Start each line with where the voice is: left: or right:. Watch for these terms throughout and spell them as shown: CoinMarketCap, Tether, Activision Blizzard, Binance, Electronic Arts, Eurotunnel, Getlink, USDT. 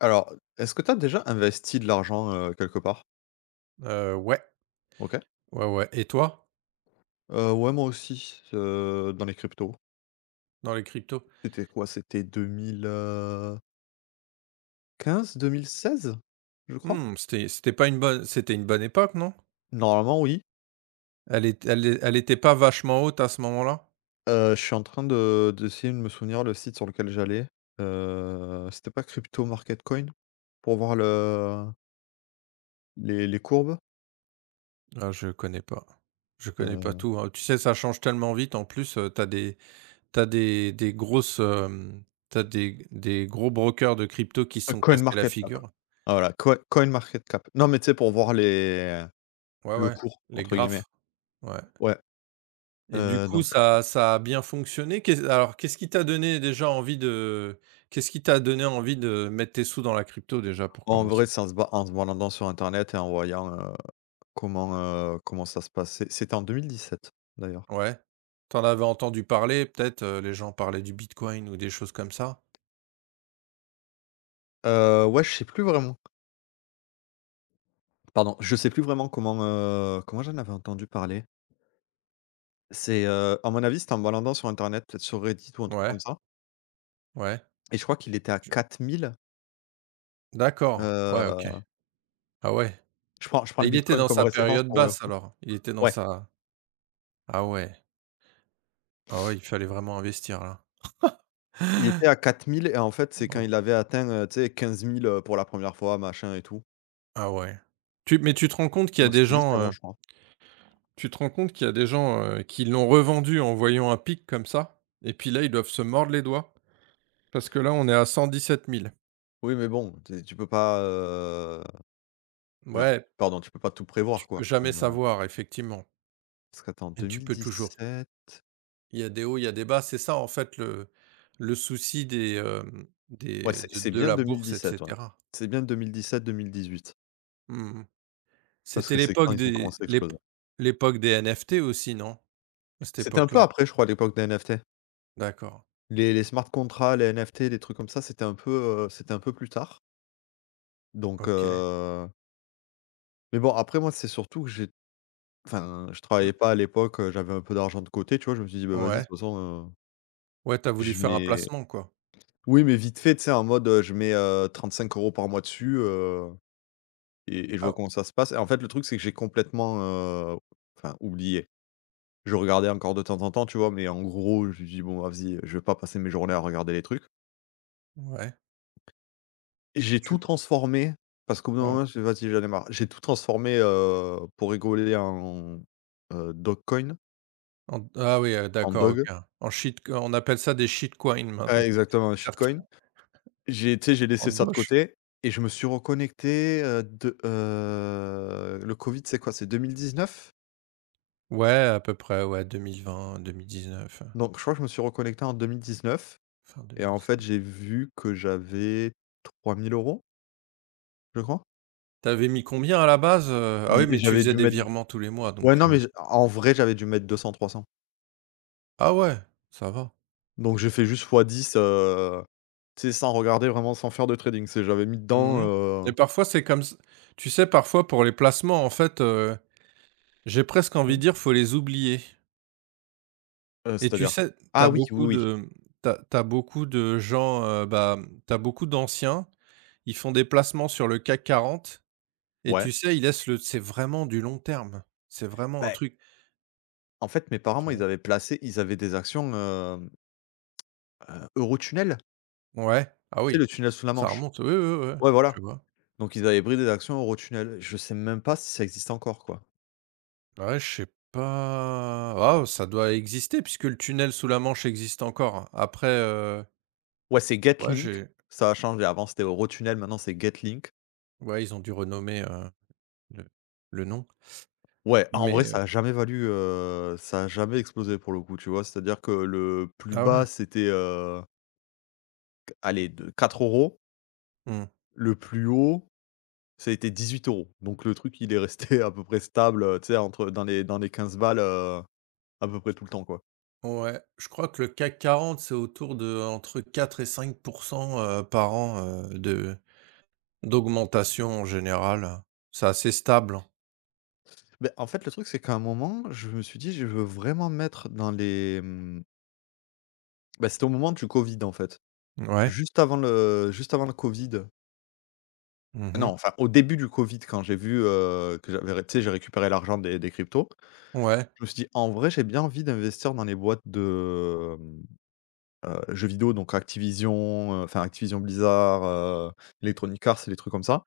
left: Alors, est-ce que tu as déjà investi de l'argent, quelque part?
right: Ouais,
left: OK.
right: ouais, ouais et toi,
left: Ouais, moi aussi, dans les cryptos.
right: dans les cryptos?
left: C'était quoi? C'était 2015, 2016, je crois?
right: Mmh, c'était une bonne époque, non?
left: Normalement, oui.
right: Elle était pas vachement haute à ce moment-là?
left: Je suis en train de d'essayer de me souvenir le site sur lequel j'allais. C'était pas Crypto Market Coin? Pour voir le les courbes?
right: Ah, je connais pas. Je connais pas
left: Euh,
right: tout, hein. Tu sais, ça change tellement vite en plus, tu des t'as des grosses, tu des gros brokers de crypto qui se sont
left: Coin Heu,
right: cassés la
left: CoinMarketCap.
right: figure.
left: Voilà, Coin Market Cap. Non, mais tu sais, pour voir les
right: Ouais,
left: «le
right: ouais,
left: cours»
right: les
left: entre guillemets.
right: graphes, ouais.
left: Ouais,
right: Et du coup,
left: donc
right: ça a bien fonctionné? Qu'est Alors, qu'est-ce qui t'a donné envie de mettre tes sous dans la crypto déjà pour
left: en
right: commencer?
left: vrai, c'est en se baladant sur internet et en voyant, comment ça se passait. C'était en 2017 d'ailleurs.
right: Ouais. T'en avais entendu parler peut-être, les gens parlaient du bitcoin ou des choses comme ça?
left: Ouais, je sais plus vraiment. Pardon, je sais plus vraiment comment j'en avais entendu parler. À mon avis, c'était en me baladant sur internet, peut-être sur Reddit ou un truc
right: Ouais,
left: comme ça
right: ouais.
left: et je crois qu'il était à
right: Je
left: 4000,
right: D'accord, ouais, OK.
left: heu,
right: Ah ouais,
left: je prends
right: et
left: le
right: il était
left: bitcoin
right: dans
left: comme
right: sa
left: référence
right: période
left: pour le
right: basse
left: coup.
right: alors? Il était dans
left: Ouais,
right: sa Ah ouais, ah ouais, il fallait vraiment investir là.
left: il était à 4000 et en fait, c'est quand
right: Waouh,
left: il avait atteint, tu sais, 15 000 pour la première fois, machin et tout.
right: ah ouais. Tu Mais tu te rends compte qu'il y a
left: Donc
right: des
left: c'était juste avant,
right: gens.
left: je crois.
right: Tu te rends compte qu'il y a des gens, qui l'ont revendu en voyant un pic comme ça, et puis là, ils doivent se mordre les doigts parce que là, on est à 117 000.
left: Oui, mais bon, tu peux pas, merde,
right: Ouais,
left: pardon, tu peux pas tout prévoir,
right: tu peux
left: quoi.
right: jamais savoir effectivement,
left: Parce qu'attends,
right: et tu peux toujours
left: 2017,
right: il y a des hauts, il y a des bas. C'est ça en fait le souci des, hem,
left: ouais,
right: des
left: c'est c'est
right: de
left: bien
right: la bourse et
left: 2017, ouais.
right: cetera.
left: C'est bien 2017-2018
right: Mmh mmh.
left: parce que
right: C'était
left: c'est quand ils ont commencé à exploser.
right: l'époque des NFT aussi, non? À cette
left: C'était un peu
right: époque-là?
left: après, je crois, l'époque des NFT.
right: D'accord.
left: Les smart contracts, les NFT, les trucs comme ça, c'était un peu plus tard. Donc
right: OK.
left: mais bon, après moi, c'est surtout que j'ai enfin, je travaillais pas à l'époque, j'avais un peu d'argent de côté, tu vois? Je me suis dit: «Bah, vas-y, de
right: Ouais.
left: toute façon,
right: Ouais, t'as voulu
left: je
right: faire un
left: mets.»
right: placement quoi?
left: Oui, mais vite fait, tu sais, en mode, je mets, 35 € par mois dessus. Et je vois
right: Ah
left: comment ça se passe et en fait, le truc, c'est que j'ai complètement, enfin, oublié. Je regardais encore de temps en temps, tu vois? Mais en gros, je me dis: «Bon, ah, vas-y, je vais pas passer mes journées à regarder les trucs».
right: ouais,
left: Et j'ai tout
right: tu
left: transformé parce qu'au bout d'un
right: ouais.
left: moment, j'ai fait: «Vas-y, j'en ai marre». J'ai tout transformé, pour rigoler en, Dogcoin,
right: En Ah oui,
left: en
right: d'accord, OK.
left: Dog.
right: En shit On appelle ça des shitcoins maintenant,
left: Ouais, exactement, un shitcoin.
right: certains.
left: J'ai Tu sais, j'ai laissé
right: En
left: ça de
right: doge?
left: côté et je me suis reconnecté, de le covid, c'est quoi? C'est 2019.
right: Ouais, à peu près, ouais, 2020-2019,
left: Donc je crois que je me suis reconnecté en 2019.
right: fin
left: Et en fait,
right: 2019.
left: j'ai vu que j'avais trois mille euros, je crois.
right: Tu avais mis combien à la base? Ah
left: I
right: oui, mais tu
left: J'avais
right: faisais
left: dû
right: des
left: mettre,
right: virements tous les mois
left: ouais,
right: donc
left: non, mais j en vrai, j'avais dû mettre 200, 300.
right: ah ouais, ça va.
left: Donc j'ai fait juste fois 10. Tu sais, sans regarder vraiment, sans faire de trading. C'est j'avais mis dedans,
right: Mmh. Et parfois, c'est comme ç tu sais, parfois, pour les placements, en fait, j'ai presque envie
left: mmh.
right: de dire, faut les oublier. Et tu
left: C'est-à-dire?
right: sais,
left: Ah oui, oui, oui,
right: t'as tu beaucoup de gens, bah, tu beaucoup d'anciens, ils font des placements sur le CAC 40. Et
left: ouais.
right: tu sais, il laisse le c'est vraiment du long terme. C'est vraiment un
left: Ben,
right: truc,
left: en fait, mes parents,
right: tu
left: moi,
right: vois?
left: ils avaient des actions, Eurotunnel,
right: Ouais. Ah
left: tu sais,
right: oui,
left: le tunnel sous la
right: ça
left: Manche?
right: remonte. Oui, oui, oui, ouais,
left: Ouais,
right: je
left: voilà.
right: vois.
left: Donc ils avaient pris des actions Eurotunnel. Je sais même pas si ça existe encore, quoi.
right: Ouais, je sais pas. Ah, ça doit exister puisque le tunnel sous la Manche existe encore. Après,
left: Ouais, c'est
right: ouais,
left: Getlink,
right: j'ai
left: ça a changé. Avant, c'était Eurotunnel, maintenant, c'est Getlink.
right: ouais, ils ont dû renommer, le le nom.
left: Ouais, en vrai,
right: Mais,
left: ça a jamais explosé pour le coup, tu vois? C'est-à-dire que le plus
right: ah
left: bas,
right: ouais?
left: c'était, q allez, de 4 €.
right: Mmh.
left: Le plus haut, ça a été 18 euros. Donc le truc, il est resté à peu près stable, tu sais, entre dans les 15 balles, à peu près tout le temps, quoi.
right: Ouais, je crois que le CAC 40, c'est autour de entre 4 et 5, par an, de d'augmentation en général. C'est assez stable,
left: Mais en fait, le truc, c'est qu'à un moment, je me suis dit: «Je veux vraiment me mettre dans les» bah, c'était au moment du covid, en fait.
right: hein. Ouais.
left: Juste avant le covid. Non,
right: Mmh.
left: enfin, au début du Covid, quand j'ai vu, que j'avais ré tu sais, j'ai récupéré l'argent des cryptos,
right: Ouais.
left: je me suis dit: «En vrai, j'ai bien envie d'investir dans les boîtes de, jeux vidéo», donc Activision, enfin Activision Blizzard, Electronic Arts et les trucs comme ça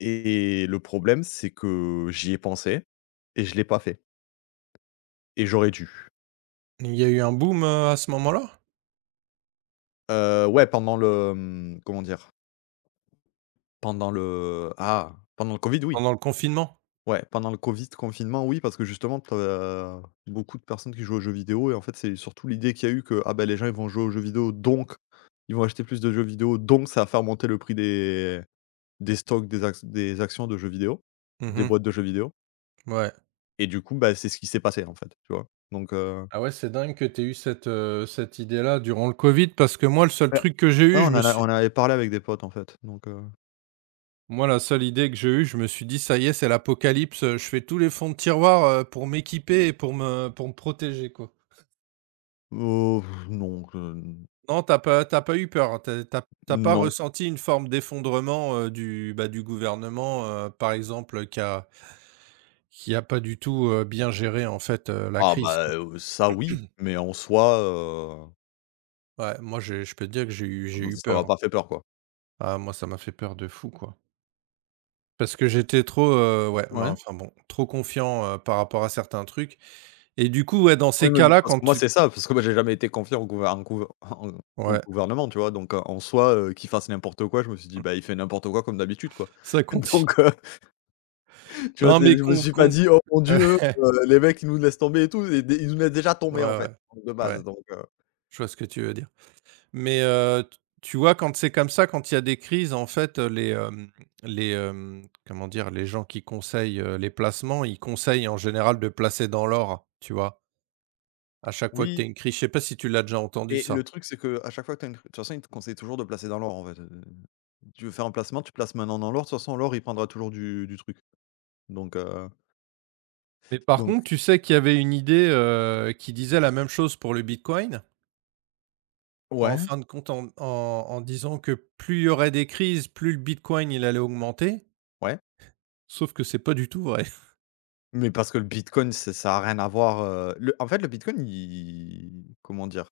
left: et le problème, c'est que j'y ai pensé et je l'ai pas fait et j'aurais dû.
right: Il y a eu un boom, à ce moment-là?
left: Ouais, pendant le, comment dire? Pendant le Covid, oui.
right: Pendant le confinement?
left: Ouais, pendant le covid, confinement, oui, parce que justement, tu as beaucoup de personnes qui jouent aux jeux vidéo et en fait, c'est surtout l'idée qu'il y a eu que, ah ben les gens, ils vont jouer aux jeux vidéo, donc ils vont acheter plus de jeux vidéo, donc ça va faire monter le prix des stocks, des actions de jeux vidéo, des
right: Mhm.
left: boîtes de jeux vidéo
right: Ouais.
left: et du coup, bah, c'est ce qui s'est passé, en fait, tu vois? Donc
right: Ah ouais, c'est dingue que tu aies eu cette idée-là durant le covid parce que moi, le seul
left: bah,
right: truc que j'ai
left: ouais,
right: eu, je me
left: on en
right: suis
left: avait parlé avec des potes, en fait, donc
right: moi, la seule idée que j'ai eue, je me suis dit: «Ça y est, c'est l'apocalypse, je fais tous les fonds de tiroir, pour m'équiper et pour me protéger, quoi».
left: oh non,
right: Non, t'as pas eu peur? Tu as pas
left: non.
right: ressenti une forme d'effondrement, bah, du gouvernement, par exemple, qui a qui a pas du tout, bien géré en fait, la
left: Ah
right: crise,
left: bah,
right: quoi.
left: ça oui, mais en soi,
right: Ouais, moi j'ai je peux te dire que j'ai eu
left: ça m'a
right: peur.
left: pas fait peur, quoi.
right: Ah moi ça m'a fait peur de fou, quoi. Parce que j'étais trop, ouais, mais
left: Ouais.
right: enfin bon, trop confiant, par rapport à certains trucs et du coup, ouais, dans
left: Oui,
right: ces
left: mais
right: cas-là,
left: parce
right: quand
left: que moi,
right: tu
left: c'est ça, parce que moi, j'ai jamais été confiant au
right: ouais,
left: gouvernement, tu vois? Donc en soi, qu'il fasse n'importe quoi, je me suis dit: «Bah, il fait n'importe quoi comme d'habitude, quoi».
right: ça conti
left: Donc tu vois?
right: non
left: C'est
right: mais
left: Je me
right: qu'on
left: suis pas
right: qu'on
left: dit: «Oh mon Dieu,
right: ouais,
left: les mecs, ils nous laissent tomber et tout», et dé ils nous laissent déjà
right: ouais,
left: tomber, en fait,
right: ouais.
left: de base,
right: Ouais,
left: donc
right: je vois ce que tu veux dire. Mais t tu vois, quand c'est comme ça, quand il y a des crises, en fait, les, hem, comment dire? Les gens qui conseillent, les placements, ils conseillent en général de placer dans l'or, tu vois? À chaque fois que tu as
left: oui,
right: une crise, je sais pas si tu l'as déjà entendu
left: mais le
right: ça?
left: truc, c'est que à chaque fois que tu as une de toute façon, ils te conseillent toujours de placer dans l'or, en fait, tu veux faire un placement, tu places maintenant dans l'or, de toute façon l'or, il prendra toujours du truc, donc heu,
right: Mais par
left: donc
right: contre, tu sais qu'il y avait une idée, qui disait la même chose pour le bitcoin, en
left: ouais,
right: fin de compte, en en disant que plus il y aurait des crises, plus le bitcoin, il allait augmenter,
left: ouais.
right: sauf que c'est pas du tout vrai.
left: Mais parce que le bitcoin, c'est ça a rien à voir, le en fait, le bitcoin, il comment dire?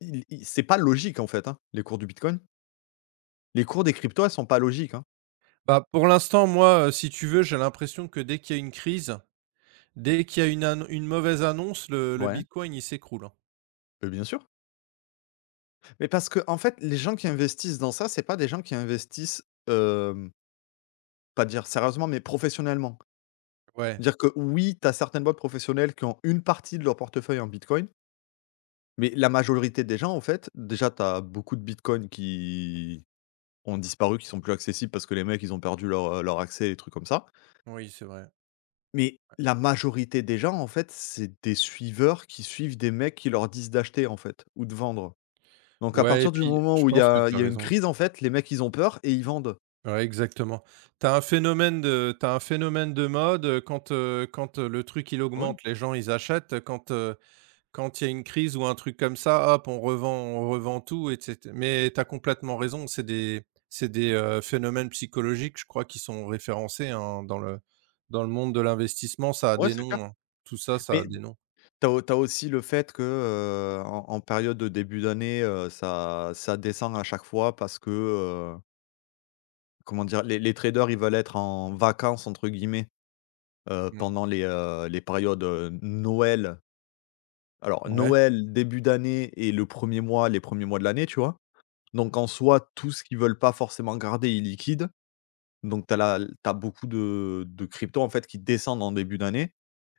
left: Il C'est pas logique, en fait, hein, les cours du bitcoin. Les cours des cryptos, elles sont pas logiques, hein.
right: Bah, pour l'instant, moi, si tu veux, j'ai l'impression que dès qu'il y a une crise, dès qu'il y a une mauvaise annonce, le
left: Ouais.
right: bitcoin, il s'écroule, hein.
left: Beh, bien sûr. Mais parce que en fait, les gens qui investissent dans ça, c'est pas des gens qui investissent, pas dire sérieusement, mais professionnellement.
right: Ouais,
left: Dire que oui, tu as certaines boîtes professionnelles qui ont une partie de leur portefeuille en bitcoin, mais la majorité des gens, en fait, déjà, tu as beaucoup de bitcoin qui ont disparu, qui sont plus accessibles parce que les mecs, ils ont perdu leur accès et trucs comme ça.
right: oui, c'est vrai.
left: Mais la majorité des gens, en fait, c'est des suiveurs qui suivent des mecs qui leur disent d'acheter, en fait, ou de vendre. Donc à
right: Ouais et
left: partir du
right: puis
left: moment
right: je
left: où il y
right: pense que
left: a
right: tu
left: il
right: as
left: y a une
right: raison.
left: crise, en fait, les mecs, ils ont peur et ils vendent.
right: Ouais, exactement. Tu as un phénomène de tu un phénomène de mode, quand le truc, il
left: Oui,
right: augmente, les gens, ils achètent, quand il y a une crise ou un truc comme ça, hop, on revend tout et cét mais tu as complètement raison, c'est des phénomènes psychologiques, je crois, qui sont référencés, hein, dans le monde de l'investissement, ça a
left: ouais,
right: des
left: c'est clair.
right: noms, hein. Tout ça, ça a
left: Mais
right: des noms.
left: tu as aussi le fait que, en période de début d'année, ça descend à chaque fois parce que, comment dire? Les traders, ils veulent être en «vacances» entre guillemets,
right: Mmh.
left: pendant les périodes, Noël. Alors
right: Ouais.
left: Noël, début d'année et le premier mois les premiers mois de l'année, tu vois? Donc en soi, tout ce qu'ils veulent pas forcément garder est liquide. Donc tu as beaucoup de cryptos, en fait, qui descendent en début d'année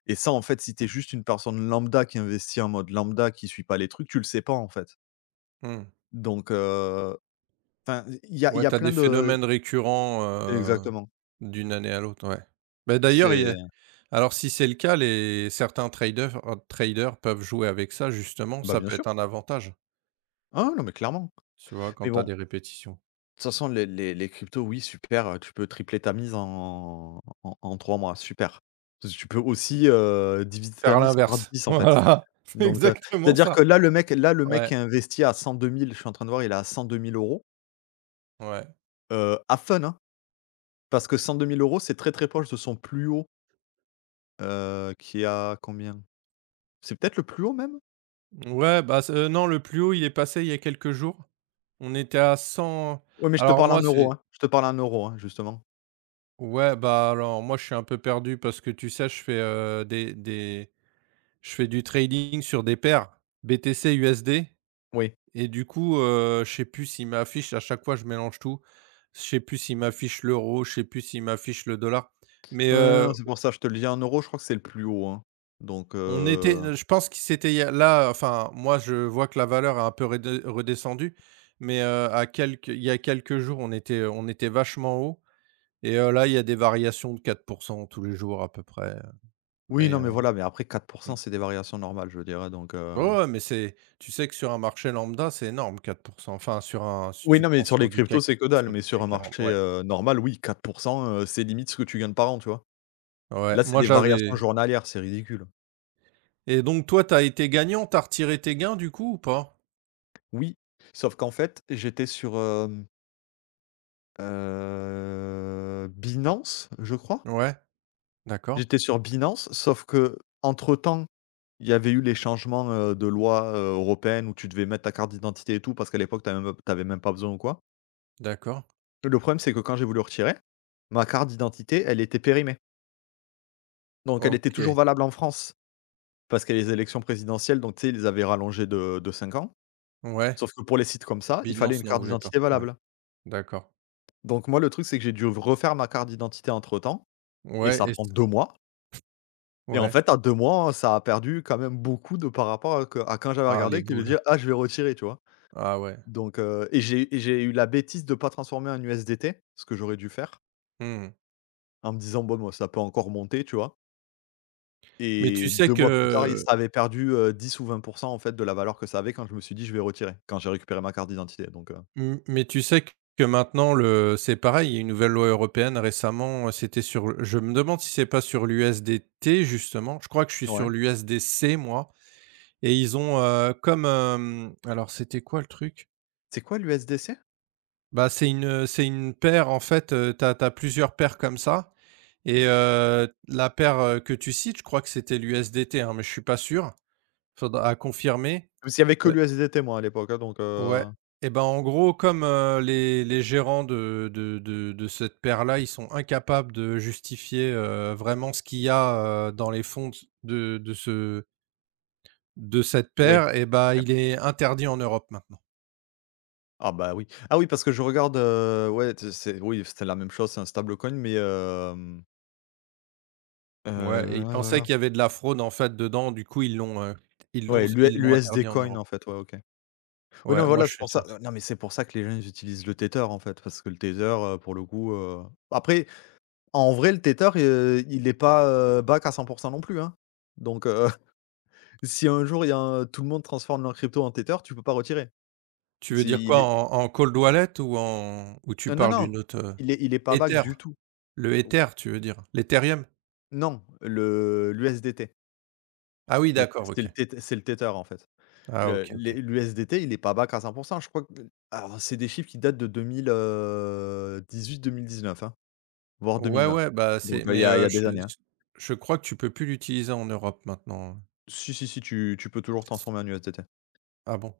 left: et ça, en fait, si tu es juste une personne lambda qui investit en mode lambda, qui suit pas les trucs, tu le sais pas, en fait.
right: Mmh.
left: Donc enfin, il y a il
right: Ouais,
left: y a
right: tu as des
left: plein de
right: phénomènes récurrents,
left: exactement.
right: d'une année à l'autre, ouais. Bah, d'ailleurs, il
left: C'est
right: y a alors si c'est le cas, les certains traders peuvent jouer avec ça justement,
left: Bah,
right: ça
left: bien
right: peut
left: sûr.
right: être un avantage,
left: Ah, non, mais clairement.
right: tu vois? Quand
left: Mais
right: tu as
left: bon,
right: des
left: de
right: répétitions.
left: toute façon, les cryptos, oui, super, tu peux tripler ta mise en 3 mois, super. Parce que tu peux aussi, diviser ta
right: Faire
left: mise par
right: l'inverse,
left: 10 en fait.
right: voilà, c'est
left: Donc,
right: exactement
left: c'est-à-dire
right: ça.
left: que là, le mec qui
right: Ouais,
left: a investi à 102 000, je suis en train de voir, il est à 102 000 €
right: ouais.
left: à Fun, hein, parce que 102 000 € c'est très, très proche de son plus haut, qui a combien? C'est peut-être le plus haut même?
right: Ouais, bah, c non, le plus haut, il est passé il y a quelques jours. On était à 100.
left: Oui, mais je te
right: Alors
left: parle en
right: moi,
left: euros,
right: c'est
left: hein, je te parle en euros, hein, justement.
right: Ouais, bah, alors moi, je suis un peu perdu parce que tu sais, je fais, des je fais du trading sur des paires BTC, USD
left: Oui.
right: et du coup, je sais plus s'il m'affiche à chaque fois, je mélange tout. Je sais plus s'il m'affiche l'euro, je sais plus s'il m'affiche le dollar. Mais,
left: Ouais, ouais, non, c'est pour ça, je te le dis en euros, je crois que c'est le plus haut, hein. Donc,
right: on était, je pense que c'était il y a là, enfin, moi, je vois que la valeur a un peu redescendu, mais, à quelques il y a quelques jours, on était vachement haut, et là, il y a des variations de 4% tous les jours à peu près,
left: oui,
right: mais,
left: non, mais voilà, mais après
right: mmh.
left: 4 c'est des variations normales, je veux dire, hein, donc,
right: Ouais, ouais, mais c'est tu sais que sur un marché lambda, c'est énorme, 4%. Enfin sur un si
left: oui,
right: tu
left: non, mais
right: prends
left: sur les
right: sur du
left: cryptos,
right: CAC
left: c'est que dalle, mais sur un
right: quarante,
left: marché,
right: ouais.
left: normal, oui, 4 c'est limite ce que tu gagnes par an, tu vois?
right: Ouais,
left: Là, c'est
right: moi
left: des variations
right: j'avais
left: journalières, c'est ridicule.
right: et donc toi, t'as été gagnant, t'as retiré tes gains du coup ou pas?
left: Oui, sauf qu'en fait, j'étais sur, Binance, je crois.
right: Ouais, d'accord,
left: J'étais sur Binance, sauf qu'entre temps, il y avait eu les changements, de loi, européenne où tu devais mettre ta carte d'identité et tout parce qu'à l'époque, tu même pas besoin ou quoi.
right: d'accord.
left: Le problème, c'est que quand j'ai voulu retirer, ma carte d'identité, elle était périmée. Donc elle était toujours
right: OK,
left: valable en France parce qu'il y a les élections présidentielles, donc tu sais, ils les avaient rallongées de 5 ans.
right: ouais.
left: Sauf que pour les sites comme ça, il fallait
right: Binance
left: une
right: n'en
left: carte
right: voulait pas.
left: d'identité
right: Ouais,
left: valable.
right: d'accord.
left: Donc moi, le truc, c'est que j'ai dû refaire ma carte d'identité entre-temps et
right: Ouais
left: ça
right: et c
left: prend 2 mois et en
right: ouais.
left: fait, à 2 mois, ça a perdu quand même beaucoup de par rapport à quand j'avais
right: Ah les
left: regardé que de
right: boules.
left: dire: «Ah, je vais retirer», tu vois?
right: Ah ouais.
left: Donc et j'ai eu la bêtise de pas transformer en USDT, ce que j'aurais dû faire,
right: Mmh.
left: en me disant: «Bon, moi, ça peut encore monter», tu vois?
right: Mais tu
left: Et
right: sais
left: 2 mois plus tard, il
right: que
left: ça avait perdu, 10 ou 20 en fait de la valeur que ça avait quand je me suis dit: «Je vais retirer», quand j'ai récupéré ma carte d'identité
right: Mmh, mais tu sais q que maintenant le c'est pareil, il y a une nouvelle loi européenne récemment, c'était sur le je me demande si c'est pas sur l'USDT justement, je crois que je suis sur
left: ouais.
right: l'USDC moi, et ils ont, alors c'était quoi le truc?
left: C'est quoi l'USDC?
right: Bah, c'est une paire en fait, t'as as plusieurs paires comme ça et la paire, que tu cites, je crois que c'était l'USDT, hein, mais je suis pas sûr, faudra à confirmer.
left: Parce qu'il y avait que
right: Euh,
left: l'USDT moi à l'époque, hein,
right: Ouais. Et ben, en gros, comme, les gérants de cette paire-là, ils sont incapables de justifier, vraiment ce qu'il y a, dans les fonds de ce de cette
left: oui,
right: paire et ben
left: OK.
right: il est interdit en Europe maintenant.
left: Ah bah oui. Ah oui, parce que je regarde, ouais, t c'est oui, c'était la même chose, c'est un stablecoin, mais
right: Ouais et ils
left: voilà,
right: pensaient
left: voilà.
right: qu'il y avait de la fraude, en fait, dedans, du coup, ils l'ont, heu, ils l'ont
left: Ouais,
right: ils l'ont
left: l'USD
right: interdit en
left: Coin,
right: Europe.
left: en fait, ouais, OK. Oui,
right: Ouais,
left: non,
right: moi,
left: voilà,
right: je
left: c'est
right: suis
left: pour ça,
right: sûr.
left: non, mais c'est pour ça que les gens, ils utilisent le Tether, en fait, parce que le Tether, pour le coup, après, en vrai, le Tether, il est pas, back à 100 non plus, hein. Donc, si un jour, il y a un tout le monde transforme leur crypto en Tether, tu peux pas retirer.
right: Tu veux dire
left: Si il
right: quoi?
left: est
right: En cold wallet ou en ou tu
left: Non, non,
right: parles
left: non,
right: d'une autre?
left: il est pas back
right: Ether?
left: du tout.
right: Le Ether, tu veux dire? L'Ethereum?
left: Non, le l'USDT.
right: Ah oui,
left: Le
right: d'accord,
left: C'est
right: OK.
left: le teth c'est le tether, en fait.
right: Ah
left: Le
right: OK,
left: les
right: OK.
left: L'USDT, il est pas bas back à 100. Je crois que, alors, c'est des chiffres qui datent de 2000, 18-2019, hein, voire
right: Ouais,
left: 2020.
right: ouais, bah, c'est
left: Donc, il y
right: mais
left: a il y a des
right: je
left: années, hein.
right: je je crois que tu peux plus l'utiliser en Europe maintenant, hein.
left: Si, si, si, tu peux toujours
right: C'est s
left: transformer en USDT.
right: Ah bon?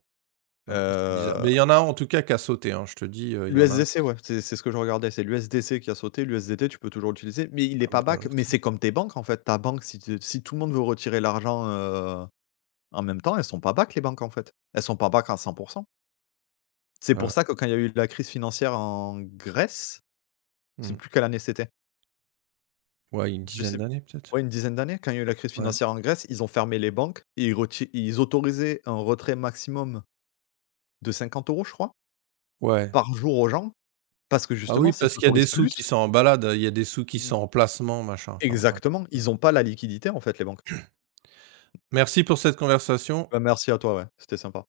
right: Ah, c'est bizarre.
left: Heu,
right: Mais il y en a un en tout cas qui a sauté, hein, je te dis, il y en a un qui
left: l'USDC, ouais, c'est ce que je regardais, c'est l'USDC qui a sauté. L'USDT, tu peux toujours l'utiliser, mais il est
right: a
left: pas back. Mais
right: balancé,
left: c'est comme tes banques, en fait. Ta banque, si tout le monde veut retirer l'argent, en même temps, elles sont pas back les banques, en fait. Elles sont pas back à 100. C'est pour
right: heu,
left: ça que quand il y a eu la crise financière en Grèce, je sais
right: mmh,
left: plus quelle année c'était.
right: ouais, une
left: Je
right: dizaine
left: sais p
right: d'années peut-être?
left: Ouais, une dizaine d'années, quand il y a eu la crise
right: Ouais,
left: financière en Grèce, ils ont fermé les banques et ils autorisaient un retrait maximum de 50 euros, je crois,
right: ouais.
left: par jour aux gens parce que
right: Ah
left: justement,
right: oui,
left: si
right: parce
left: tu
right: qu'il y a des
left: autorises
right: sous
left: plus
right: qui sont en balade, il y a des sous qui sont
left: mmh
right: en placement, machin, enfin bref.
left: exactement, ils
right: Voilà.
left: n'ont pas la liquidité, en fait, les banques.
right: Merci pour cette conversation.
left: Bah, merci à toi, ouais, c'était sympa.